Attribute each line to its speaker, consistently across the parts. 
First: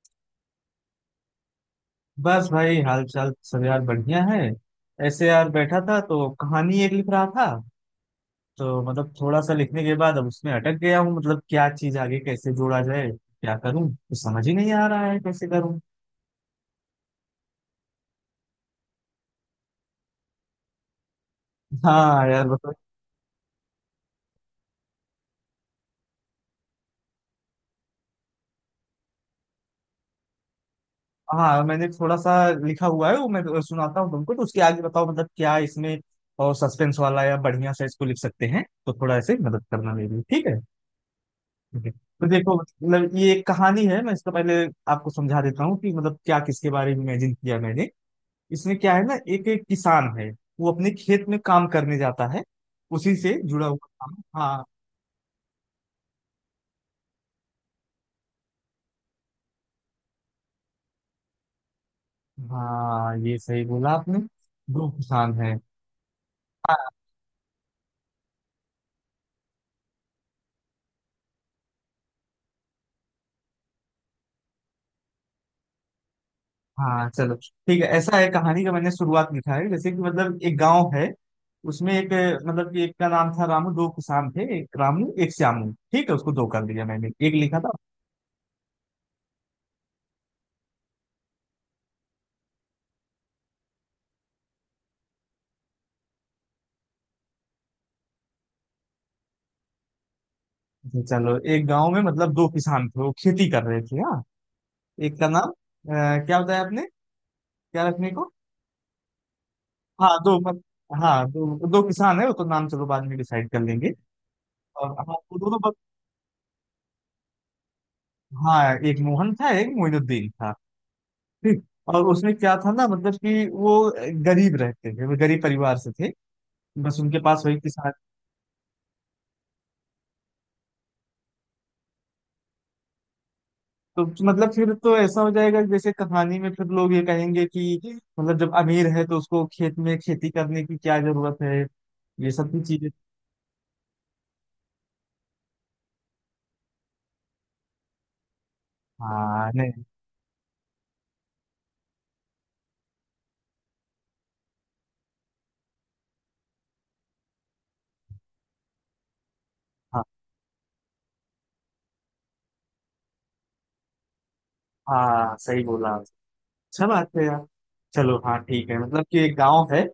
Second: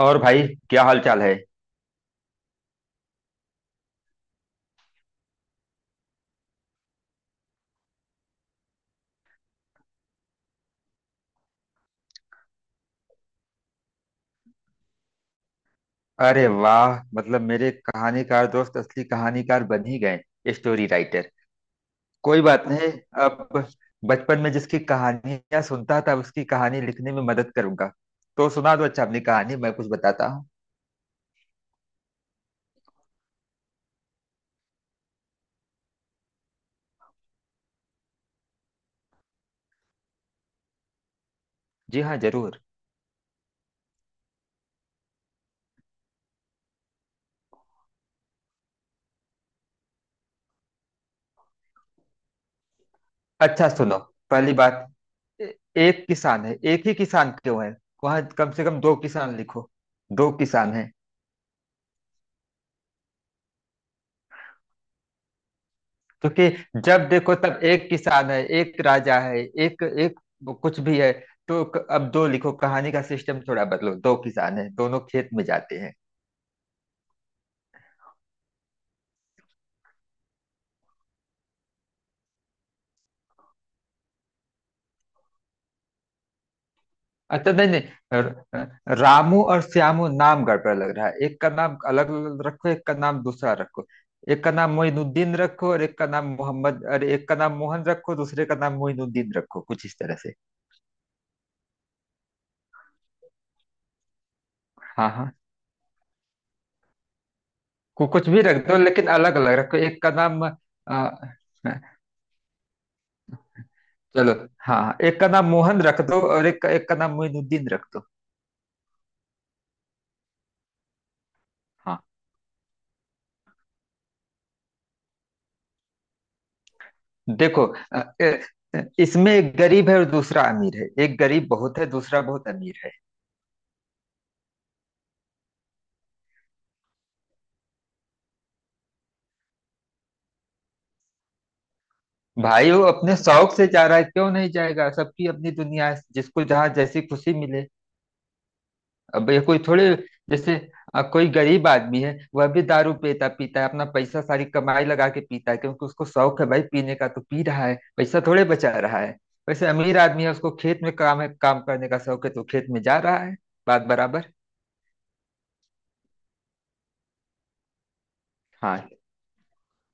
Speaker 1: और भाई, क्या हाल चाल है?
Speaker 2: बस भाई हाल चाल सब यार बढ़िया है। ऐसे यार बैठा था तो कहानी एक लिख रहा था। तो मतलब थोड़ा सा लिखने के बाद अब उसमें अटक गया हूँ, मतलब क्या चीज आगे कैसे जोड़ा जाए, क्या करूँ, कुछ समझ ही नहीं आ रहा है कैसे करूँ।
Speaker 1: अरे वाह, मतलब मेरे कहानीकार दोस्त असली कहानीकार बन ही गए, स्टोरी राइटर।
Speaker 2: हाँ
Speaker 1: कोई
Speaker 2: यार,
Speaker 1: बात
Speaker 2: बताओ।
Speaker 1: नहीं। अब बचपन में जिसकी कहानियां सुनता था उसकी कहानी लिखने में मदद करूंगा। तो सुना दो, अच्छा अपनी कहानी मैं कुछ बताता हूँ।
Speaker 2: हाँ मैंने थोड़ा सा लिखा हुआ है, वो मैं तो सुनाता हूँ तुमको, तो उसके आगे बताओ मतलब क्या इसमें और सस्पेंस वाला या बढ़िया सा इसको लिख सकते हैं, तो थोड़ा ऐसे मदद करना मेरी, ठीक है। ठीक है।
Speaker 1: जी हाँ,
Speaker 2: तो देखो
Speaker 1: जरूर।
Speaker 2: मतलब ये एक कहानी है, मैं इसको पहले आपको समझा देता हूँ कि मतलब क्या, किसके बारे में इमेजिन किया मैंने। इसमें क्या है ना, एक एक किसान है। वो अपने खेत में काम करने जाता है। उसी से जुड़ा
Speaker 1: अच्छा
Speaker 2: हुआ
Speaker 1: सुनो,
Speaker 2: काम।
Speaker 1: पहली
Speaker 2: हाँ
Speaker 1: बात, ए- एक किसान है, एक ही किसान क्यों है? वहां कम से कम दो किसान लिखो, दो किसान है।
Speaker 2: हाँ, ये सही बोला आपने। दो किसान है।
Speaker 1: क्योंकि
Speaker 2: हाँ
Speaker 1: जब देखो तब एक किसान है, एक राजा है, एक एक कुछ भी है। तो अब दो लिखो, कहानी का सिस्टम थोड़ा बदलो, दो किसान है दोनों खेत में जाते हैं।
Speaker 2: हाँ, चलो ठीक है। ऐसा है कहानी का, मैंने शुरुआत लिखा है जैसे कि मतलब एक गांव है, उसमें एक मतलब कि एक का नाम था रामू, दो किसान थे, एक रामू एक श्यामू, ठीक है, उसको दो कर दिया मैंने, एक
Speaker 1: अच्छा,
Speaker 2: लिखा
Speaker 1: नहीं
Speaker 2: था।
Speaker 1: नहीं, रामू और श्यामू नाम गड़बड़ लग रहा है, एक का नाम अलग रखो, एक का नाम दूसरा रखो। एक का नाम मोइनुद्दीन रखो और एक का नाम मोहम्मद, अरे एक का नाम मोहन रखो, दूसरे का नाम मोइनुद्दीन रखो, कुछ इस तरह से।
Speaker 2: अच्छा, चलो एक गांव में मतलब दो किसान थे, वो खेती कर रहे थे, हाँ।
Speaker 1: हाँ
Speaker 2: एक का
Speaker 1: हाँ।
Speaker 2: नाम क्या बताया आपने, क्या रखने
Speaker 1: कुछ
Speaker 2: को।
Speaker 1: भी रख दो, लेकिन अलग अलग रखो, एक
Speaker 2: हाँ
Speaker 1: का
Speaker 2: दो
Speaker 1: नाम
Speaker 2: मत, हाँ दो
Speaker 1: अ,
Speaker 2: दो किसान है, वो तो नाम चलो बाद में डिसाइड कर लेंगे।
Speaker 1: चलो, हाँ
Speaker 2: और
Speaker 1: हाँ,
Speaker 2: हाँ,
Speaker 1: एक का
Speaker 2: वो
Speaker 1: नाम
Speaker 2: दोनों बस,
Speaker 1: मोहन रख दो और एक एक का नाम मोइनुद्दीन रख दो।
Speaker 2: हाँ एक मोहन था एक मोइनुद्दीन था। ठीक।
Speaker 1: हाँ।
Speaker 2: और उसमें क्या था ना, मतलब कि वो गरीब रहते थे, वो गरीब परिवार से थे। बस उनके पास वही
Speaker 1: देखो,
Speaker 2: किसान।
Speaker 1: अ, ए- इसमें एक गरीब है और दूसरा अमीर है, एक गरीब बहुत है, दूसरा बहुत अमीर है।
Speaker 2: तो मतलब फिर तो ऐसा हो जाएगा जैसे कहानी में फिर लोग ये कहेंगे कि मतलब जब अमीर है तो उसको खेत में खेती करने की क्या जरूरत है, ये सब भी
Speaker 1: भाई वो
Speaker 2: चीजें।
Speaker 1: अपने शौक से जा रहा है, क्यों नहीं जाएगा? सबकी अपनी दुनिया है, जिसको जहाँ जैसी खुशी मिले। अब ये
Speaker 2: हाँ
Speaker 1: कोई
Speaker 2: नहीं।
Speaker 1: थोड़े, जैसे कोई गरीब आदमी है, वह भी दारू पीता पीता है, अपना पैसा सारी कमाई लगा के पीता है, क्योंकि उसको शौक है भाई पीने का, तो पी रहा है, पैसा थोड़े बचा रहा है। वैसे अमीर
Speaker 2: हाँ
Speaker 1: आदमी है, उसको खेत में काम है, काम करने का शौक है, तो खेत में जा रहा है। बात बराबर।
Speaker 2: हाँ, सही बोला आप। अच्छा बात है यार। चलो, हाँ ठीक है,
Speaker 1: हाँ।
Speaker 2: मतलब कि एक गांव है,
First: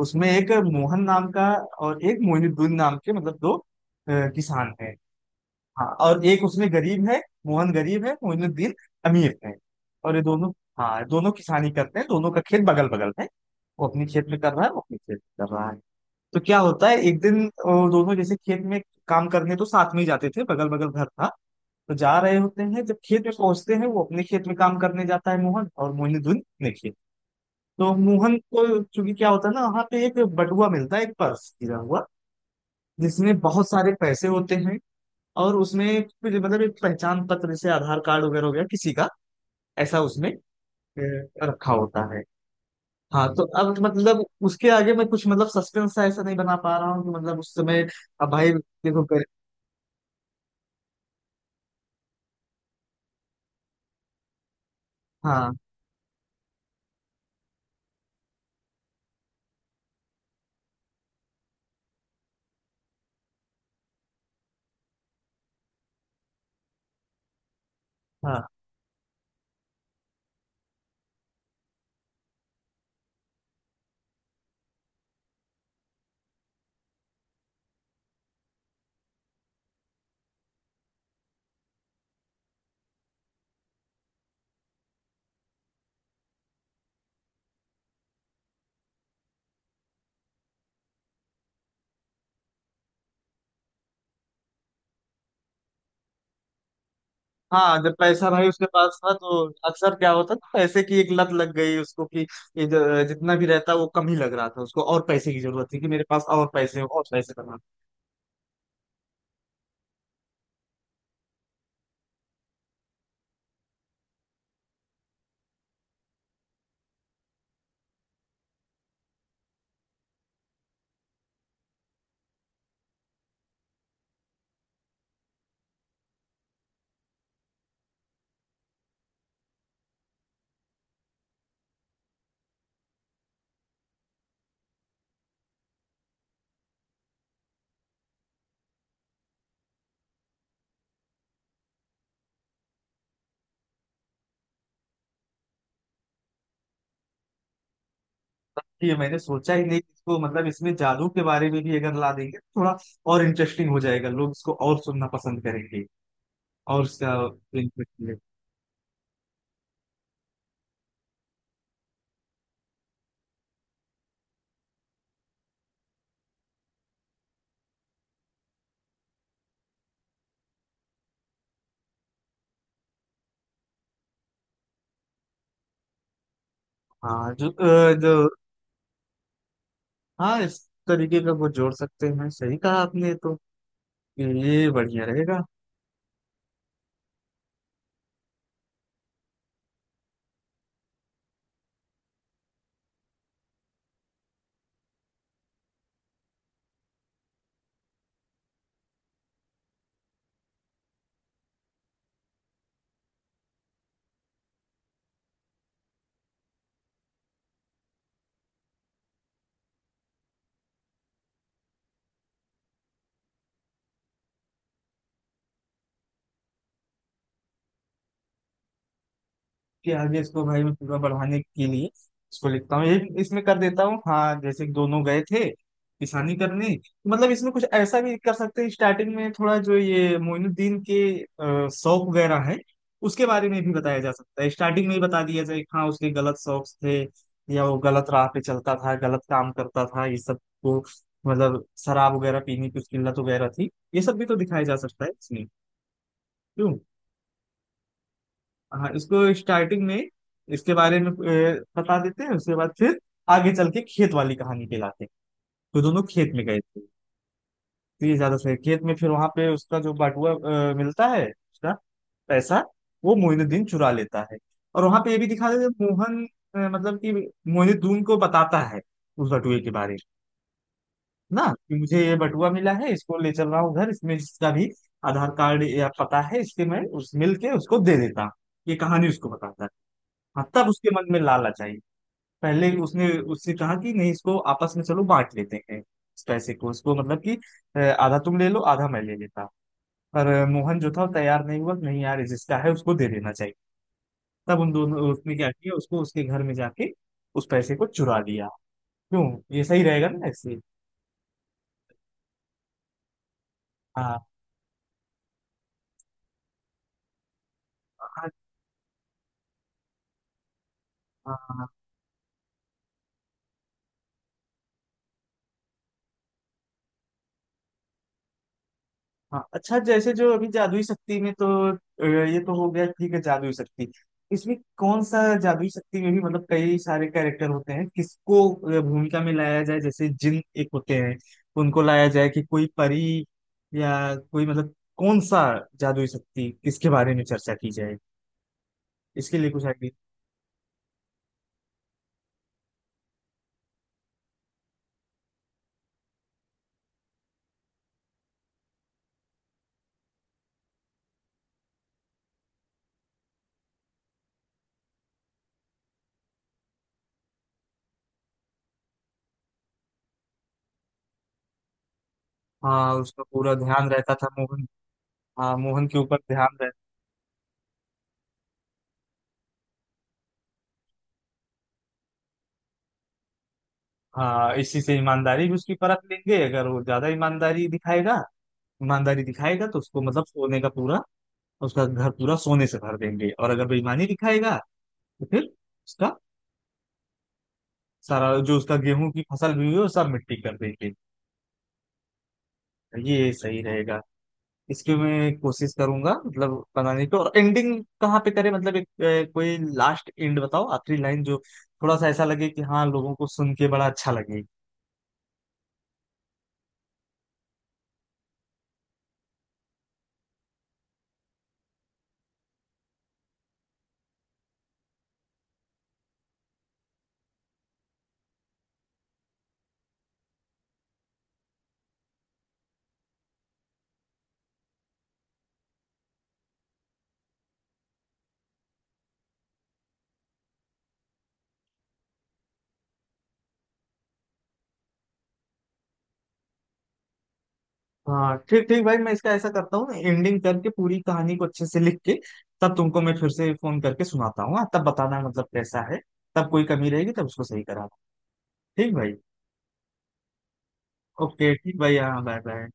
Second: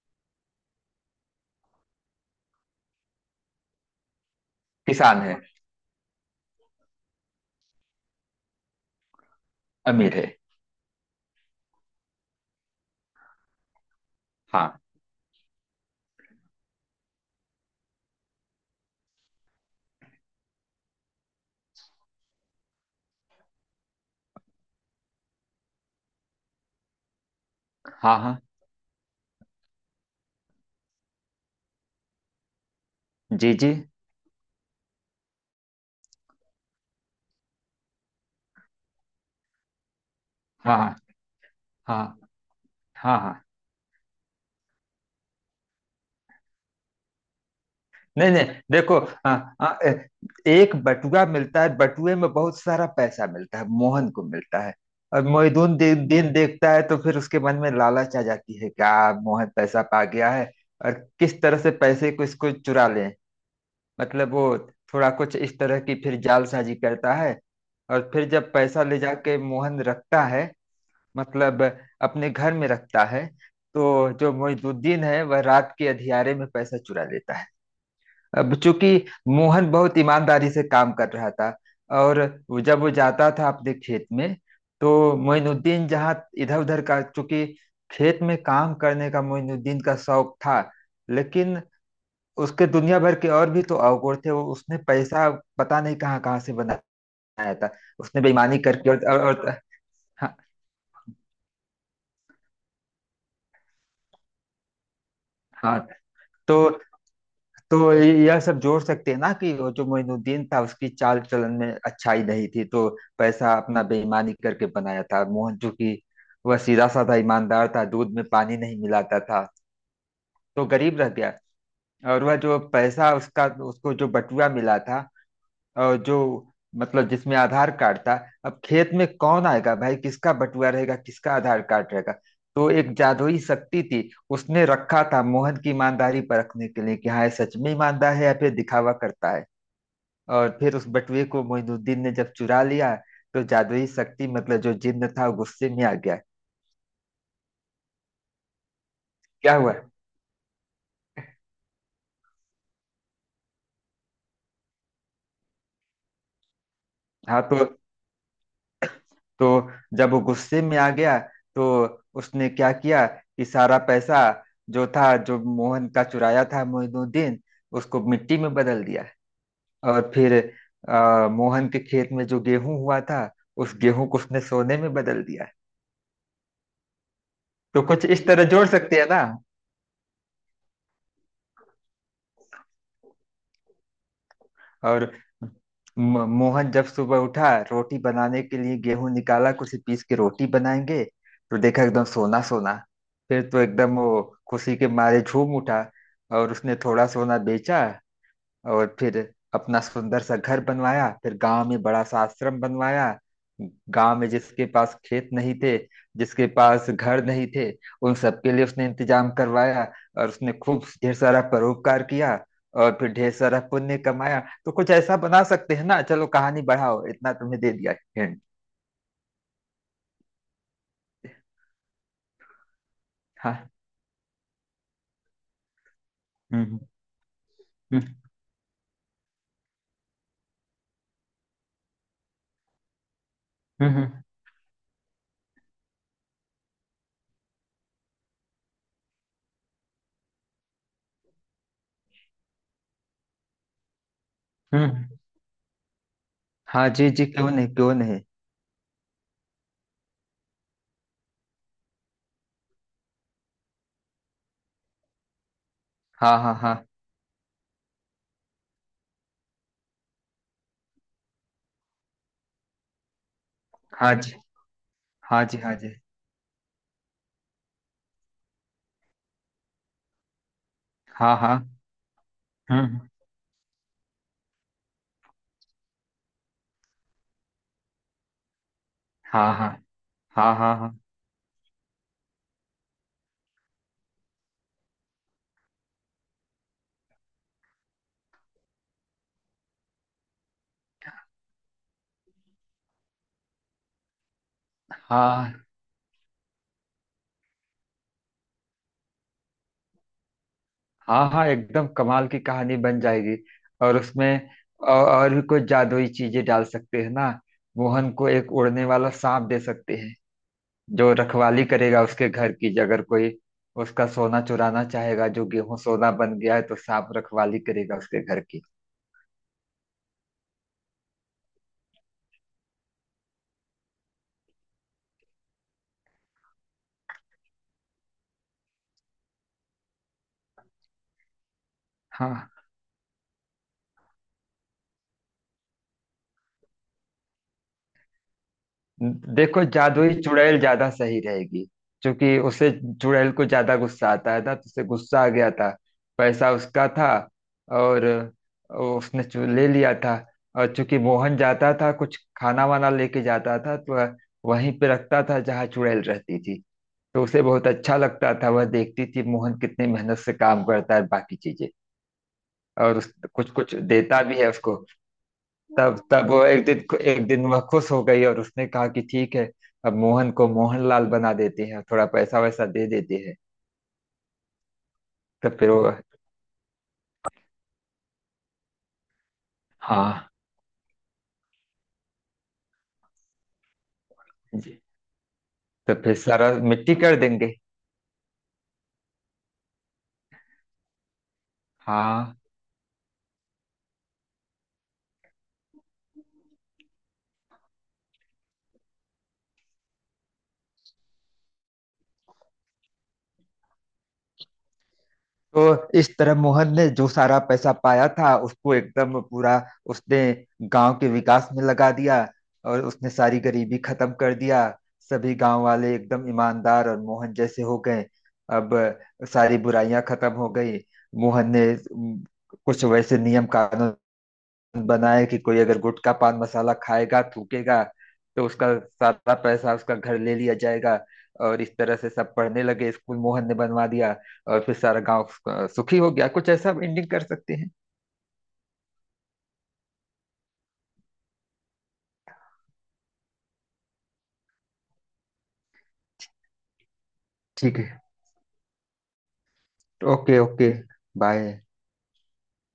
Speaker 2: उसमें एक मोहन नाम का और एक मोहिनुद्दीन नाम के, मतलब दो किसान हैं।
Speaker 1: किसान है।
Speaker 2: हाँ, और एक उसमें गरीब है, मोहन गरीब है, मोहिनुद्दीन अमीर है।
Speaker 1: अमीर
Speaker 2: और ये
Speaker 1: है।
Speaker 2: दोनों, हाँ दोनों किसानी करते हैं, दोनों का खेत बगल बगल है। वो अपने खेत में कर रहा है, वो
Speaker 1: हाँ
Speaker 2: अपने खेत में कर रहा है। तो क्या होता है एक दिन दोनों जैसे खेत में काम करने तो साथ में ही जाते थे, बगल बगल घर था। तो जा रहे होते हैं, जब खेत में पहुंचते हैं, वो अपने खेत में काम करने जाता है मोहन और मोहिनीदुन अपने खेत। तो
Speaker 1: हाँ।
Speaker 2: मोहन
Speaker 1: हाँ
Speaker 2: को चूंकि क्या होता है ना, वहाँ पे एक बटुआ मिलता है, एक पर्स गिरा हुआ जिसमें
Speaker 1: जी
Speaker 2: बहुत
Speaker 1: जी।
Speaker 2: सारे पैसे होते हैं। और उसमें कुछ मतलब एक पहचान पत्र जैसे आधार कार्ड वगैरह हो गया किसी का, ऐसा उसमें
Speaker 1: हाँ हाँ।
Speaker 2: अ, रखा होता
Speaker 1: हाँ
Speaker 2: है।
Speaker 1: हाँ।
Speaker 2: हाँ
Speaker 1: हाँ।
Speaker 2: तो अब मतलब उसके आगे मैं कुछ मतलब सस्पेंस ऐसा नहीं बना पा रहा हूँ कि मतलब उस समय। अब
Speaker 1: नहीं नहीं।
Speaker 2: भाई
Speaker 1: देखो,
Speaker 2: देखो।
Speaker 1: आ, आ, ए- एक बटुआ मिलता है, बटुए में बहुत सारा पैसा मिलता है, मोहन को मिलता है। और
Speaker 2: हाँ
Speaker 1: मोहिदुन दिन देखता है तो फिर उसके मन में लालच आ जाती है क्या। मोहन पैसा पा गया है, और किस तरह से पैसे को इसको चुरा लें, मतलब वो थोड़ा कुछ इस तरह की फिर जालसाजी करता है। और फिर
Speaker 2: हाँ
Speaker 1: जब पैसा ले जाके मोहन रखता है, मतलब अपने घर में रखता है, तो जो मोहिदुद्दीन है वह रात के अंधियारे में पैसा चुरा लेता है। अब चूंकि मोहन बहुत ईमानदारी से काम कर रहा था, और जब वो जाता था अपने खेत में, तो मोइनुद्दीन जहाँ इधर उधर का, चूंकि खेत में काम करने का मोइनुद्दीन का शौक था, लेकिन उसके दुनिया भर के और भी तो अवगुण थे, वो उसने पैसा पता नहीं कहाँ कहाँ से बनाया था।
Speaker 2: हाँ। जब
Speaker 1: उसने
Speaker 2: पैसा भाई
Speaker 1: बेईमानी
Speaker 2: उसके
Speaker 1: करके
Speaker 2: पास
Speaker 1: और,
Speaker 2: था
Speaker 1: और,
Speaker 2: तो
Speaker 1: और
Speaker 2: अक्सर क्या होता
Speaker 1: हाँ,
Speaker 2: था, पैसे की एक लत लग गई उसको कि ये जितना भी रहता वो कम ही लग रहा था उसको, और पैसे की जरूरत
Speaker 1: हाँ।
Speaker 2: थी कि मेरे पास और
Speaker 1: तो
Speaker 2: पैसे हो और पैसे कमा।
Speaker 1: तो यह सब जोड़ सकते हैं ना, कि वो जो मोइनुद्दीन था उसकी चाल चलन में अच्छाई नहीं थी, तो पैसा अपना बेईमानी करके बनाया था। मोहन जो कि वह सीधा साधा ईमानदार था, दूध में पानी नहीं मिलाता था, तो गरीब रह गया। और वह जो पैसा उसका, उसको जो बटुआ मिला था, और जो मतलब जिसमें आधार कार्ड था, अब खेत में कौन आएगा भाई, किसका बटुआ रहेगा, किसका आधार कार्ड रहेगा। तो एक जादुई शक्ति थी, उसने रखा था मोहन की ईमानदारी परखने के लिए, कि हाँ ये सच में ईमानदार है या फिर दिखावा करता है। और फिर उस बटुए को मोहिनुद्दीन ने जब चुरा लिया, तो जादुई शक्ति मतलब जो जिन्न था वो गुस्से में आ गया।
Speaker 2: ये मैंने सोचा
Speaker 1: क्या
Speaker 2: ही
Speaker 1: हुआ?
Speaker 2: नहीं कि इसको मतलब इसमें जादू के बारे में भी अगर ला देंगे तो थोड़ा और इंटरेस्टिंग हो जाएगा, लोग इसको और सुनना पसंद करेंगे और उसका
Speaker 1: हाँ तो
Speaker 2: benefit लेंगे।
Speaker 1: तो जब वो गुस्से में आ गया, तो उसने क्या किया कि सारा पैसा जो था, जो मोहन का चुराया था मोइनुद्दीन, उसको मिट्टी में बदल दिया। और फिर मोहन के खेत में जो गेहूं हुआ था, उस गेहूं को उसने सोने में बदल दिया।
Speaker 2: हाँ जो
Speaker 1: तो
Speaker 2: अ,
Speaker 1: कुछ
Speaker 2: जो
Speaker 1: इस तरह जोड़ सकते हैं ना।
Speaker 2: हाँ इस तरीके का वो जोड़ सकते हैं, सही कहा आपने। तो ये बढ़िया
Speaker 1: और
Speaker 2: रहेगा
Speaker 1: मोहन जब सुबह उठा रोटी बनाने के लिए गेहूं निकाला, कुछ पीस के रोटी बनाएंगे, तो देखा एकदम सोना सोना। फिर तो एकदम वो खुशी के मारे झूम उठा। और उसने थोड़ा सोना बेचा, और फिर अपना सुंदर सा घर बनवाया, फिर गांव में बड़ा सा आश्रम बनवाया। गांव में जिसके पास खेत नहीं थे, जिसके पास घर नहीं थे, उन सबके लिए उसने इंतजाम करवाया। और उसने खूब ढेर सारा परोपकार किया, और फिर ढेर सारा पुण्य कमाया। तो कुछ ऐसा बना सकते हैं ना, चलो कहानी बढ़ाओ, इतना तुम्हें दे दिया हिंट।
Speaker 2: कि आगे इसको भाई मैं पूरा बढ़ाने के लिए इसको लिखता हूँ, यही इसमें कर
Speaker 1: हाँ।
Speaker 2: देता हूँ। हाँ जैसे कि दोनों गए थे किसानी करने।
Speaker 1: हम्म।
Speaker 2: मतलब इसमें कुछ ऐसा
Speaker 1: हम्म।
Speaker 2: भी कर सकते हैं, स्टार्टिंग में थोड़ा जो ये मोइनुद्दीन के शौक वगैरह है, उसके बारे में भी
Speaker 1: हम्म।
Speaker 2: बताया जा सकता है, स्टार्टिंग में ही बता दिया जाए कि हाँ उसके गलत शौक थे या वो गलत राह पे चलता था, गलत काम करता था, ये सब को मतलब शराब वगैरह पीने की उसकी लत वगैरह थी, ये सब भी तो दिखाया जा
Speaker 1: हम्म,
Speaker 2: सकता है
Speaker 1: हम्म।
Speaker 2: इसमें, क्यों।
Speaker 1: हाँ जी जी, क्यों नहीं, क्यों नहीं।
Speaker 2: हाँ इसको स्टार्टिंग में इसके बारे में बता देते हैं, उसके बाद फिर आगे चल के खेत वाली कहानी पे लाते हैं। तो दोनों खेत
Speaker 1: हाँ
Speaker 2: में
Speaker 1: हाँ
Speaker 2: गए
Speaker 1: हाँ।
Speaker 2: थे, तो ये ज्यादा सही है। खेत में फिर वहां पे उसका जो बटुआ मिलता है, उसका पैसा वो मोइनुद्दीन चुरा
Speaker 1: हाँ
Speaker 2: लेता
Speaker 1: जी।
Speaker 2: है। और वहां पे ये भी
Speaker 1: हाँ
Speaker 2: दिखा
Speaker 1: जी। हाँ
Speaker 2: देते हैं,
Speaker 1: जी।
Speaker 2: मोहन मतलब कि मोइनुद्दीन को बताता है उस बटुए के बारे में,
Speaker 1: हाँ
Speaker 2: ना
Speaker 1: हाँ।
Speaker 2: कि मुझे ये बटुआ मिला है,
Speaker 1: हम्म।
Speaker 2: इसको ले चल रहा हूँ घर, इसमें इसका भी आधार कार्ड या पता है इसके, मैं उस मिल के उसको दे देता हूँ। ये कहानी उसको
Speaker 1: हाँ
Speaker 2: बताता है।
Speaker 1: हाँ
Speaker 2: हाँ
Speaker 1: हाँ।
Speaker 2: तब
Speaker 1: हाँ
Speaker 2: उसके
Speaker 1: हाँ
Speaker 2: मन में लालच आई। पहले उसने उससे कहा कि नहीं इसको आपस में चलो बांट लेते हैं इस पैसे को, इसको मतलब कि आधा तुम ले लो आधा मैं ले लेता। पर मोहन जो था वो तैयार नहीं हुआ, नहीं यार जिसका है उसको दे देना चाहिए। तब उन दोनों उसने क्या
Speaker 1: हाँ।
Speaker 2: किया, उसको उसके घर में जाके उस पैसे को चुरा लिया, क्यों, ये सही रहेगा ना ऐसे।
Speaker 1: हाँ हाँ एकदम कमाल की कहानी बन जाएगी। और
Speaker 2: हाँ
Speaker 1: उसमें और भी कुछ जादुई चीजें डाल सकते हैं ना। मोहन को एक उड़ने वाला सांप दे सकते हैं, जो रखवाली
Speaker 2: हाँ
Speaker 1: करेगा उसके घर की, अगर कोई उसका सोना चुराना चाहेगा, जो गेहूं सोना बन गया है, तो सांप रखवाली करेगा उसके घर की।
Speaker 2: हाँ। अच्छा जैसे जो अभी जादुई शक्ति में तो अ, ये तो हो गया ठीक है, जादुई शक्ति इसमें कौन सा जादुई शक्ति में भी मतलब कई सारे कैरेक्टर होते हैं, किसको भूमिका में लाया जाए, जैसे जिन एक होते हैं उनको लाया जाए, कि
Speaker 1: हाँ
Speaker 2: कोई परी या कोई मतलब कौन सा जादुई शक्ति किसके बारे में चर्चा की जाए, इसके लिए
Speaker 1: देखो,
Speaker 2: कुछ आइडिया।
Speaker 1: जादुई चुड़ैल ज्यादा सही रहेगी। क्योंकि उसे, चुड़ैल को ज्यादा गुस्सा आता है ना, तो उसे गुस्सा आ गया था, पैसा उसका था, और उसने ले लिया था। और चूंकि मोहन जाता था कुछ खाना वाना लेके जाता था, तो वहीं पे रखता था जहाँ चुड़ैल रहती थी। तो उसे बहुत अच्छा लगता था, वह देखती थी मोहन कितनी मेहनत से काम करता है, बाकी चीजें।
Speaker 2: हाँ
Speaker 1: और उस
Speaker 2: उसका
Speaker 1: कुछ
Speaker 2: पूरा
Speaker 1: कुछ
Speaker 2: ध्यान रहता
Speaker 1: देता
Speaker 2: था
Speaker 1: भी है
Speaker 2: मोहन।
Speaker 1: उसको।
Speaker 2: हाँ मोहन के
Speaker 1: तब
Speaker 2: ऊपर
Speaker 1: तब वो
Speaker 2: ध्यान
Speaker 1: एक
Speaker 2: रहता।
Speaker 1: दिन, एक दिन वह खुश हो गई और उसने कहा कि ठीक है, अब मोहन को मोहनलाल बना देते हैं, थोड़ा पैसा वैसा दे देते हैं।
Speaker 2: हाँ इसी से ईमानदारी
Speaker 1: तो
Speaker 2: भी
Speaker 1: फिर
Speaker 2: उसकी
Speaker 1: वो,
Speaker 2: परख लेंगे, अगर वो ज्यादा ईमानदारी दिखाएगा, ईमानदारी दिखाएगा तो उसको मतलब
Speaker 1: हाँ
Speaker 2: सोने का पूरा उसका घर पूरा सोने से भर देंगे, और अगर बेईमानी दिखाएगा
Speaker 1: जी,
Speaker 2: तो फिर
Speaker 1: तो फिर
Speaker 2: उसका
Speaker 1: सारा मिट्टी कर देंगे।
Speaker 2: सारा जो उसका गेहूं की फसल भी हुई है वो सब मिट्टी कर देंगे।
Speaker 1: हाँ।
Speaker 2: तो ये सही रहेगा, इसकी मैं कोशिश करूंगा मतलब बनाने की। और एंडिंग कहाँ पे करें, मतलब एक कोई लास्ट एंड बताओ, आखिरी लाइन जो थोड़ा सा ऐसा लगे कि हाँ, लोगों को सुन के बड़ा अच्छा लगे।
Speaker 1: तो इस तरह मोहन ने जो सारा पैसा पाया था, उसको एकदम पूरा उसने गांव के विकास में लगा दिया। और उसने सारी गरीबी खत्म कर दिया, सभी गांव वाले एकदम ईमानदार और मोहन जैसे हो गए। अब सारी बुराइयां खत्म हो गई। मोहन ने उम, कुछ वैसे नियम कानून बनाए कि कोई अगर गुटखा पान मसाला खाएगा थूकेगा, तो उसका सारा पैसा उसका घर ले लिया जाएगा। और इस तरह से सब पढ़ने लगे, स्कूल मोहन ने बनवा दिया। और फिर सारा गांव सुखी हो गया, कुछ ऐसा एंडिंग कर सकते हैं।
Speaker 2: हाँ ठीक ठीक भाई, मैं इसका ऐसा करता हूँ, एंडिंग करके पूरी कहानी को अच्छे से लिख के तब तुमको मैं फिर से फोन करके सुनाता हूँ, हाँ, तब बताना मतलब कैसा है, तब कोई कमी रहेगी तब उसको सही
Speaker 1: ठीक
Speaker 2: कराना।
Speaker 1: है।
Speaker 2: ठीक भाई।
Speaker 1: Okay okay. बाय।
Speaker 2: ओके, ठीक भाई, हाँ बाय बाय।